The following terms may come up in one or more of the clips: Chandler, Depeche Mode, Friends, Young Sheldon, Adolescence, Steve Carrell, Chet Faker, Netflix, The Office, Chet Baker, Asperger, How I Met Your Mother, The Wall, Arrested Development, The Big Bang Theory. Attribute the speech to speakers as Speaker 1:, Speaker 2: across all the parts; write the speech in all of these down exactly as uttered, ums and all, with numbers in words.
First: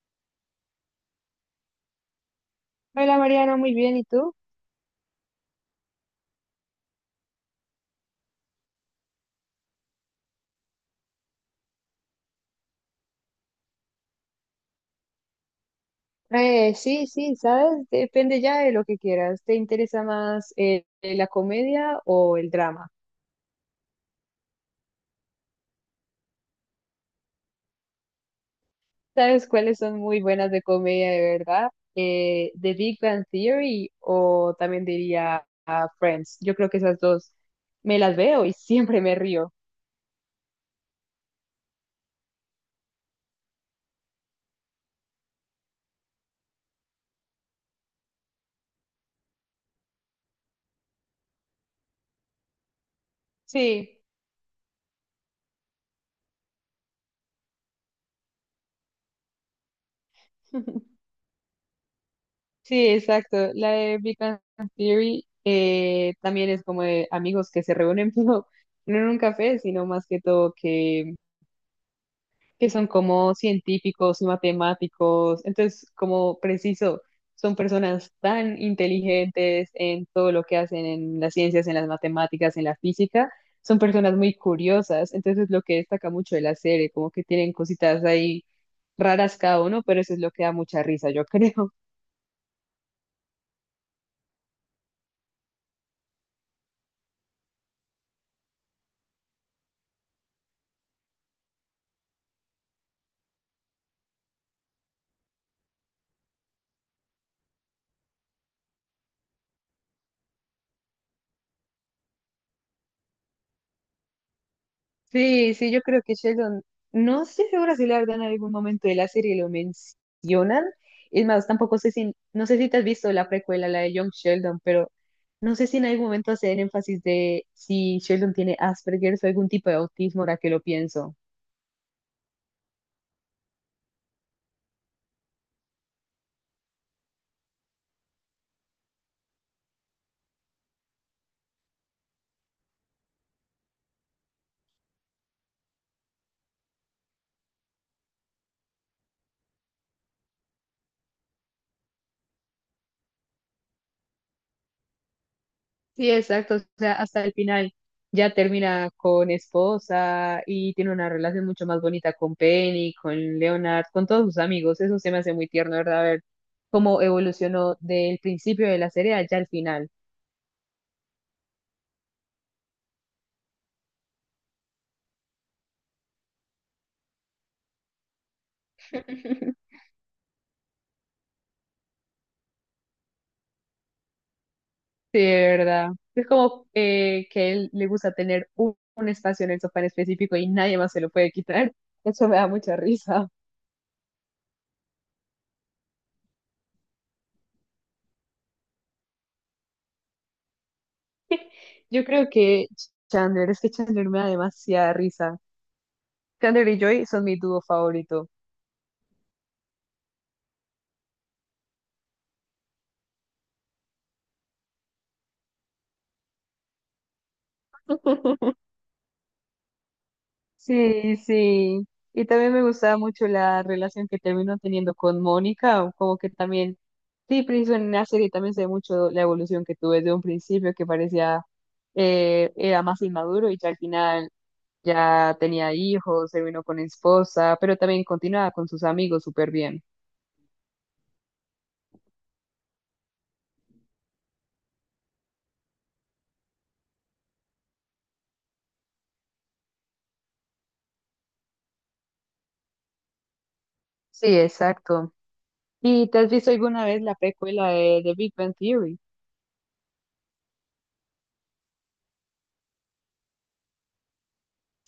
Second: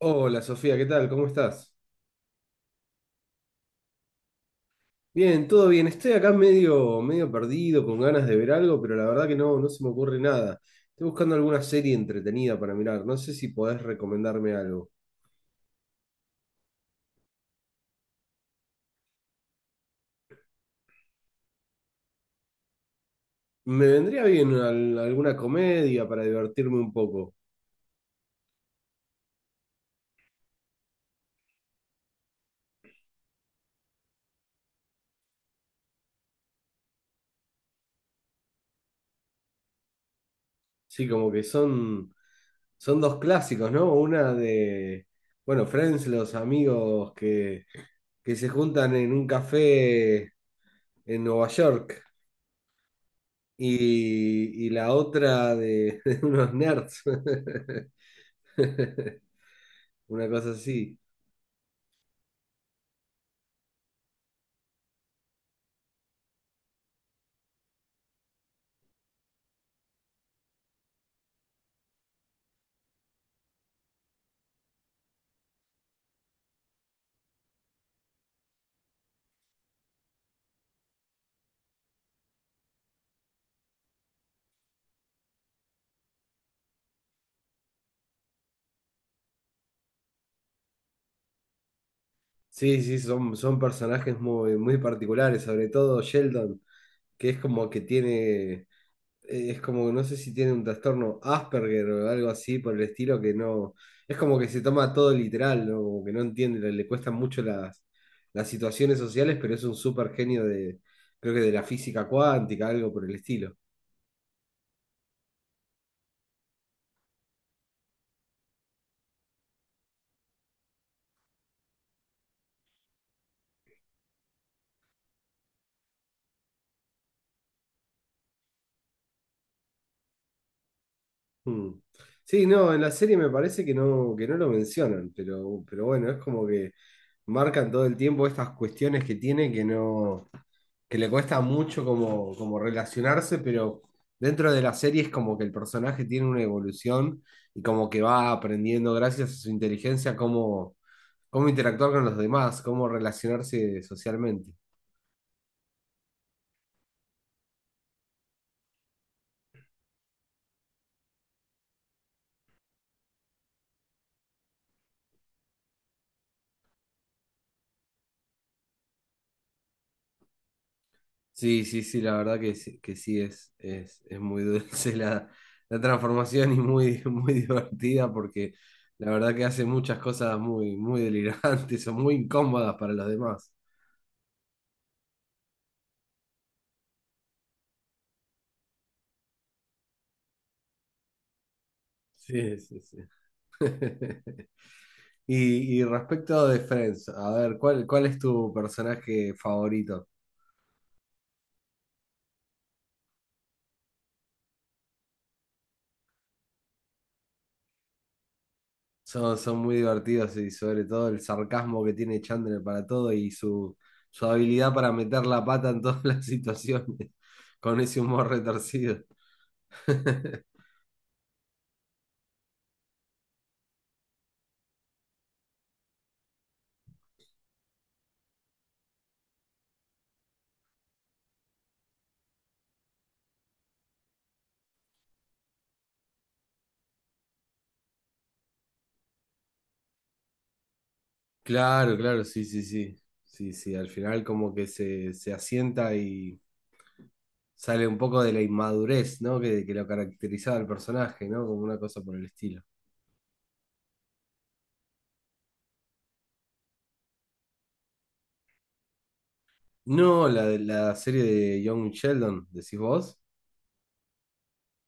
Speaker 1: Hola Sofía, ¿qué tal? ¿Cómo estás?
Speaker 2: Hola Mariana, muy bien, ¿y tú?
Speaker 1: Bien, todo bien. Estoy acá medio, medio perdido, con ganas de ver algo, pero la verdad que no, no se me ocurre nada. Estoy buscando alguna serie entretenida para mirar. No sé si podés recomendarme algo.
Speaker 2: Eh, sí, sí, sabes, depende ya de lo que quieras. ¿Te interesa más eh, la comedia o el drama?
Speaker 1: Me vendría bien al- alguna comedia para divertirme un poco.
Speaker 2: ¿Sabes cuáles son muy buenas de comedia de verdad? Eh, The Big Bang Theory o también diría ah, Friends. Yo creo que esas dos me las veo y siempre me río.
Speaker 1: Sí, como que son, son dos clásicos, ¿no? Una de, bueno, Friends, los amigos que, que se juntan en un café en Nueva York.
Speaker 2: Sí.
Speaker 1: y, y la otra de, de unos nerds. Una cosa así.
Speaker 2: Sí, exacto. La de Big Bang Theory eh, también es como de amigos que se reúnen, pero no en un café, sino más que todo que que son como científicos y matemáticos. Entonces, como preciso, son personas tan inteligentes en todo lo que hacen en las ciencias, en las matemáticas, en la física. Son personas muy curiosas. Entonces, lo que destaca mucho de la serie, como que tienen cositas ahí raras cada uno, pero eso es lo que da mucha risa, yo creo.
Speaker 1: Sí, sí, son, son personajes muy, muy particulares, sobre todo Sheldon, que es como que tiene, eh, es como, no sé si tiene un trastorno Asperger o algo así por el estilo, que no, es como que se toma todo literal, ¿no? Como que no entiende, le, le cuestan mucho las, las situaciones sociales, pero es un súper genio de, creo que de la física cuántica, algo por el estilo.
Speaker 2: Sí, sí, yo creo que Sheldon, no estoy segura si la verdad en algún momento de la serie lo mencionan. Es más, tampoco sé si, no sé si te has visto la precuela, la de Young Sheldon, pero no sé si en algún momento hacen énfasis de si Sheldon tiene Asperger o algún tipo de autismo, ahora que lo pienso.
Speaker 1: Mm. Sí, no, en la serie me parece que no, que no lo mencionan, pero, pero bueno, es como que marcan todo el tiempo estas cuestiones que tiene que no, que le cuesta mucho como, como relacionarse, pero dentro de la serie es como que el personaje tiene una evolución y como que va aprendiendo gracias a su inteligencia cómo, cómo interactuar con los demás, cómo relacionarse socialmente.
Speaker 2: Sí, exacto. O sea, hasta el final ya termina con esposa y tiene una relación mucho más bonita con Penny, con Leonard, con todos sus amigos. Eso se me hace muy tierno, ¿verdad? Ver cómo evolucionó del principio de la serie allá al final.
Speaker 1: Sí, sí, sí, la verdad que sí, que sí es, es, es muy dulce la, la transformación y muy, muy divertida porque la verdad que hace muchas cosas muy, muy delirantes o muy incómodas para los demás.
Speaker 2: Sí, de verdad. Es como eh, que él le gusta tener un, un espacio en el sofá en específico y nadie más se lo puede quitar. Eso me da
Speaker 1: Sí,
Speaker 2: mucha
Speaker 1: sí, sí.
Speaker 2: risa.
Speaker 1: Y, y respecto de Friends, a ver, ¿cuál, cuál es tu personaje favorito?
Speaker 2: Yo creo que Chandler, es que Chandler me da demasiada risa. Chandler y Joy son mi dúo favorito.
Speaker 1: Son, son muy divertidos y sobre todo el sarcasmo que tiene Chandler para todo y su, su habilidad para meter la pata en todas las situaciones con ese humor retorcido.
Speaker 2: Sí, sí. Y también me gustaba mucho la relación que terminó teniendo con Mónica, o como que también, sí, preciso en la serie también se ve mucho la evolución que tuve desde un principio, que parecía, eh, era más inmaduro y ya al final ya tenía hijos, se vino con esposa, pero también continuaba con sus amigos súper bien.
Speaker 1: Claro, claro, sí, sí, sí. Sí, sí, al final como que se, se asienta y sale un poco de la inmadurez, ¿no? Que, que lo caracterizaba al personaje, ¿no? Como una cosa por el estilo.
Speaker 2: Sí, exacto. ¿Y te has visto alguna vez la precuela de, de Big Bang Theory?
Speaker 1: No, la, de- la serie de Young Sheldon, decís vos.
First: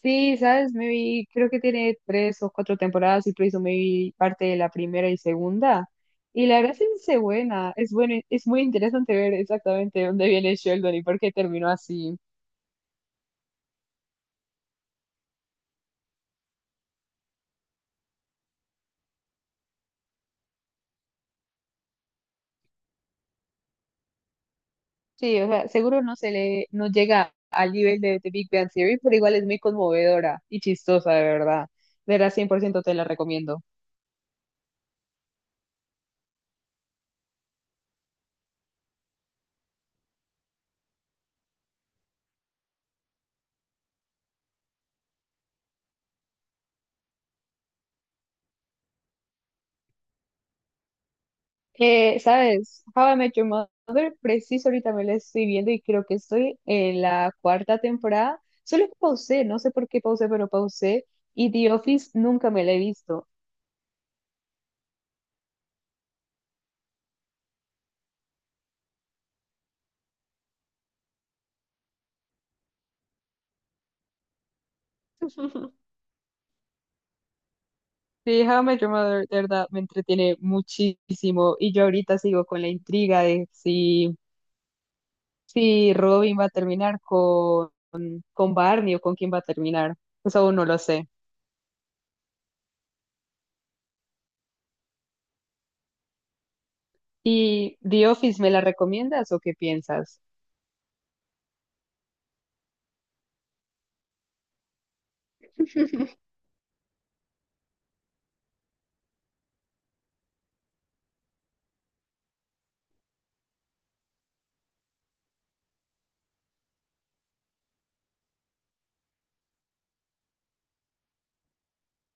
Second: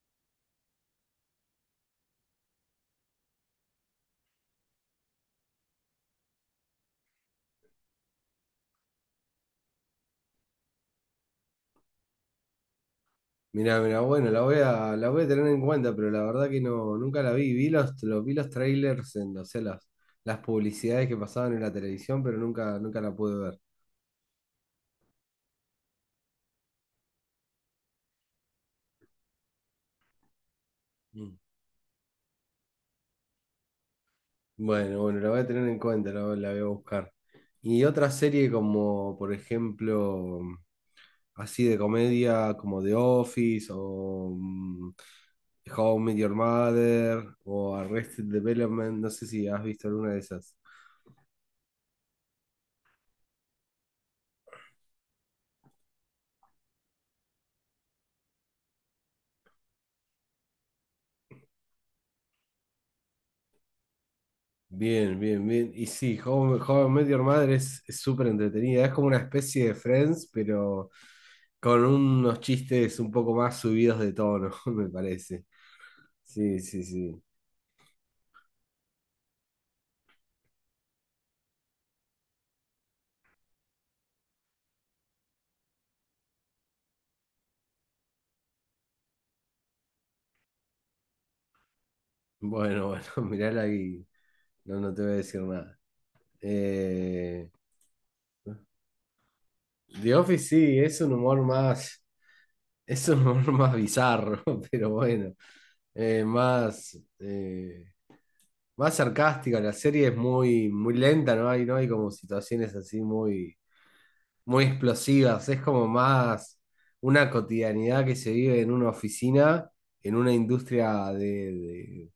Speaker 2: Sí, sabes, me vi, creo que tiene tres o cuatro temporadas y por eso me vi parte de la primera y segunda. Y la verdad es que es buena, es bueno, es muy interesante ver exactamente dónde viene Sheldon y por qué terminó así.
Speaker 1: Mirá, mirá, bueno, la voy a, la voy a tener en cuenta, pero la verdad que no, nunca la vi. Vi los, los- vi los trailers en, o sea, las, las publicidades que pasaban en la televisión, pero nunca, nunca la pude ver.
Speaker 2: Sí, o sea, seguro no se le, no llega al nivel de The Big Bang Theory, pero igual es muy conmovedora y chistosa, de
Speaker 1: Mm.
Speaker 2: verdad. De verdad, cien por ciento te la recomiendo.
Speaker 1: Bueno, bueno, la voy a tener en cuenta, la, voy la voy a buscar. Y otra serie como, por ejemplo, así de comedia, como The Office o mm, How I Met Your Mother o Arrested Development, no sé si has visto alguna de esas.
Speaker 2: Eh, ¿sabes? How I Met Your Mother, preciso ahorita me la estoy viendo y creo que estoy en la cuarta temporada. Solo que pausé, no sé por qué pausé, pero pausé. Y The Office nunca me la he visto.
Speaker 1: Bien, bien, bien. Y sí, How, How I Met Your Mother es es súper entretenida, es como una especie de Friends, pero con unos chistes un poco más subidos de tono, me parece. Sí, sí, sí.
Speaker 2: Sí, How I Met Your Mother, de verdad, me entretiene muchísimo. Y yo ahorita sigo con la intriga de si, si Robin va a terminar con, con Barney o con quién va a terminar. Eso aún no lo sé.
Speaker 1: Bueno, bueno, mirala ahí. No, no te voy a decir nada. Eh,
Speaker 2: ¿Y The Office me la recomiendas o qué
Speaker 1: The
Speaker 2: piensas?
Speaker 1: Office sí, es un humor más, es un humor más bizarro, pero bueno, eh, más, eh, más sarcástica. La serie es muy, muy lenta, ¿no? Hay, no hay como situaciones así muy, muy explosivas. Es como más una cotidianidad que se vive en una oficina, en una industria de, de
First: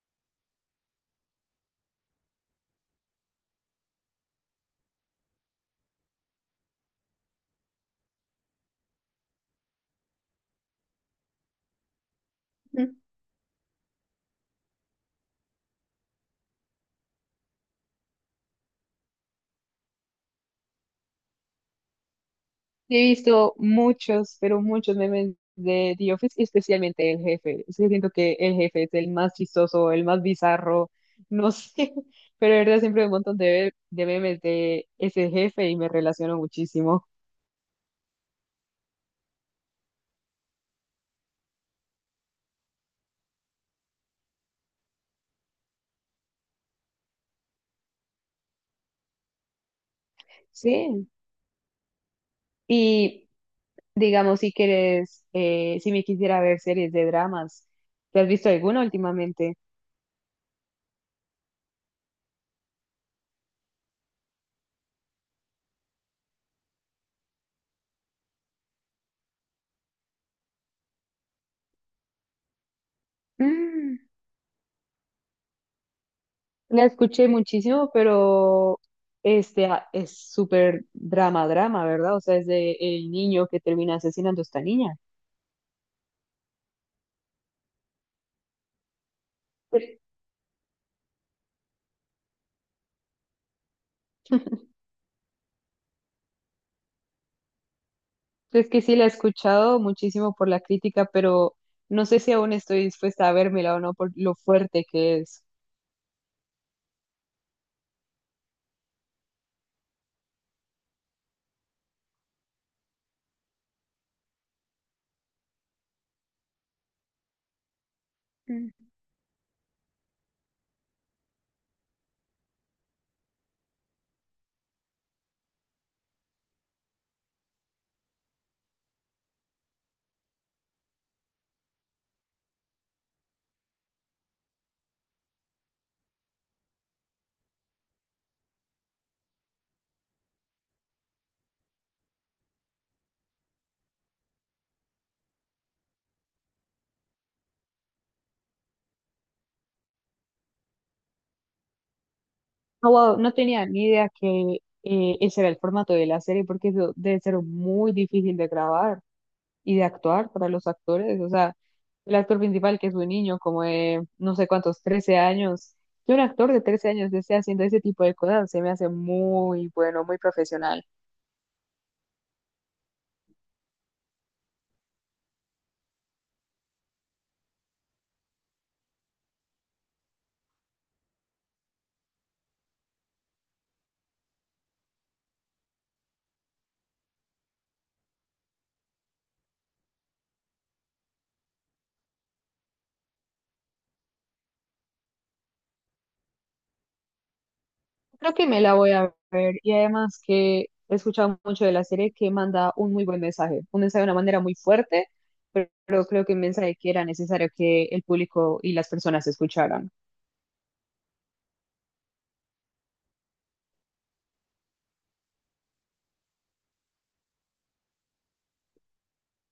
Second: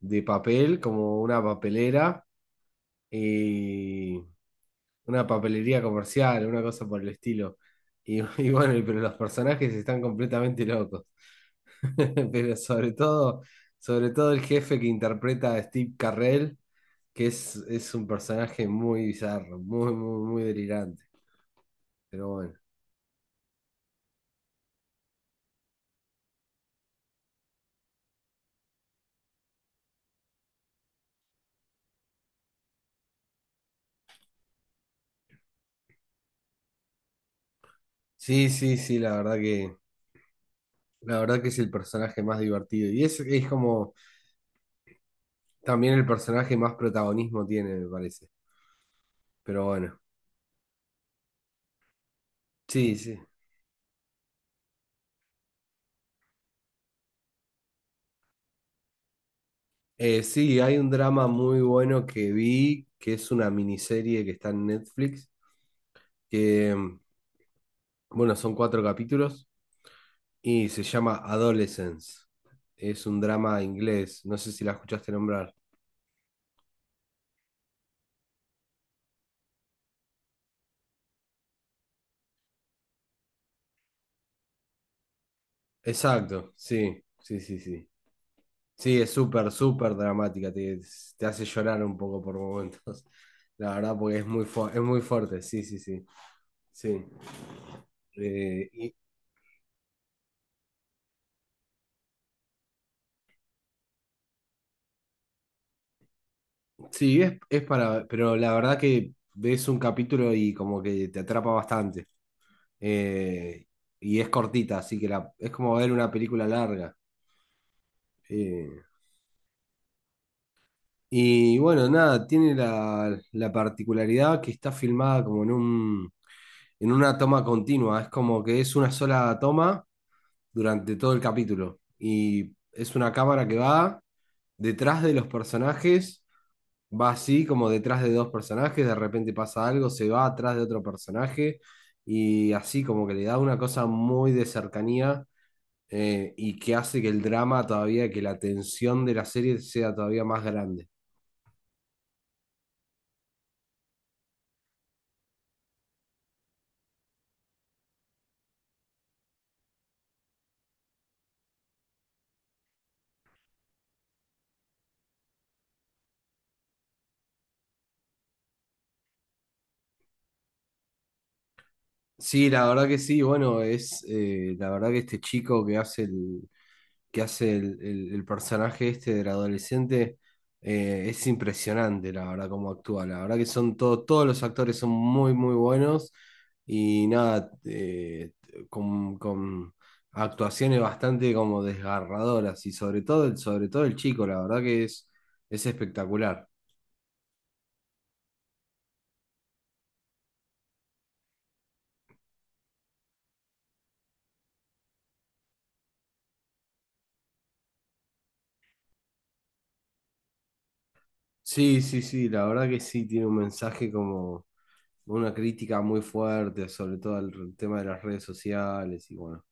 Speaker 1: de papel, como una papelera. Y una papelería comercial, una cosa por el estilo. Y, y bueno, y- pero los personajes están completamente locos. Pero sobre todo, sobre todo el jefe que interpreta a Steve Carrell, que es, es un personaje muy bizarro, muy, muy, muy delirante. Pero bueno.
Speaker 2: He visto muchos, pero muchos memes de The Office, y especialmente el jefe. Es que siento que el jefe es el más chistoso, el más bizarro, no sé, pero de verdad siempre hay un montón de, de memes de ese jefe y me relaciono muchísimo.
Speaker 1: Sí, sí, sí, la verdad que, la verdad que es el personaje más divertido. Y es, es como también el personaje más protagonismo tiene, me parece. Pero bueno.
Speaker 2: Sí,
Speaker 1: Sí, sí.
Speaker 2: y digamos, si quieres, eh, si me quisiera ver series de dramas, ¿te has visto alguna últimamente?
Speaker 1: Eh, sí, hay un drama muy bueno que vi, que es una miniserie que está en Netflix, que, mm, bueno, son cuatro capítulos y se llama Adolescence. Es un drama
Speaker 2: Mm.
Speaker 1: inglés, no sé si la escuchaste nombrar.
Speaker 2: La escuché muchísimo, pero este ah, es súper drama, drama, ¿verdad? O sea, es de el niño que termina asesinando a esta niña.
Speaker 1: Exacto, sí, sí, sí, sí. Sí, es súper, súper
Speaker 2: Sí.
Speaker 1: dramática, te, te hace llorar un poco por momentos, la verdad, porque es muy, fu- es muy fuerte, sí, sí, sí. Sí. Eh,
Speaker 2: Es que
Speaker 1: y-
Speaker 2: sí la he escuchado muchísimo por la crítica, pero no sé si aún estoy dispuesta a vérmela o no por lo fuerte que es.
Speaker 1: Sí, es, es para, pero la verdad que ves un capítulo y como que te atrapa bastante. Eh, y es cortita, así que la, es como ver una película larga.
Speaker 2: Mm.
Speaker 1: Eh, y bueno, nada, tiene la, la particularidad que está filmada como en un, en una toma continua. Es como que es una sola toma durante todo el capítulo. Y es una cámara que va detrás de los personajes, va así como detrás de dos personajes, de repente pasa algo, se va atrás de otro personaje y así como que le da una cosa muy de cercanía, eh, y que hace que el drama todavía, que la tensión de la serie sea todavía más grande.
Speaker 2: No, wow, no tenía ni idea que eh, ese era el formato de la serie, porque eso debe ser muy difícil de grabar. Y de actuar para los actores. O sea, el actor principal, que es un niño como de no sé cuántos, trece años, que un actor de trece años esté haciendo ese tipo de cosas, se me hace muy bueno, muy profesional.
Speaker 1: Sí, la verdad que sí, bueno, es eh, la verdad que este chico que hace el, que hace el, el- el personaje este del adolescente, eh, es impresionante, la verdad, cómo actúa. La verdad que son todo- todos los actores son muy, muy buenos y nada, eh, con, con actuaciones bastante como desgarradoras y sobre todo, el- sobre todo el chico, la verdad que es, es espectacular.
Speaker 2: Creo que me la voy a ver y además que he escuchado mucho de la serie que manda un muy buen mensaje, un mensaje de una manera muy fuerte, pero, pero creo que un mensaje que era necesario que el público y las personas escucharan.
Speaker 1: Sí, sí, sí, la verdad que sí, tiene un mensaje como una crítica muy fuerte, sobre todo el tema de las redes sociales y bueno,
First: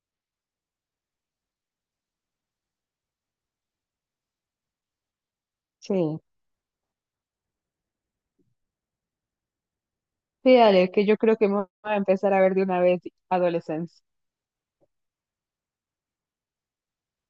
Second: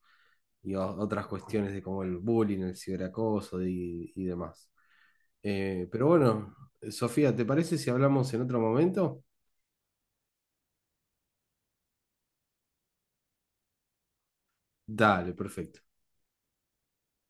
Speaker 1: y o- otras cuestiones de como el bullying, el ciberacoso y, y demás. Eh, pero
Speaker 2: Sí.
Speaker 1: bueno, Sofía, ¿te parece si hablamos en otro momento?
Speaker 2: Sí, dale, que yo creo que me voy a empezar a ver de una vez Adolescence.
Speaker 1: Dale, perfecto.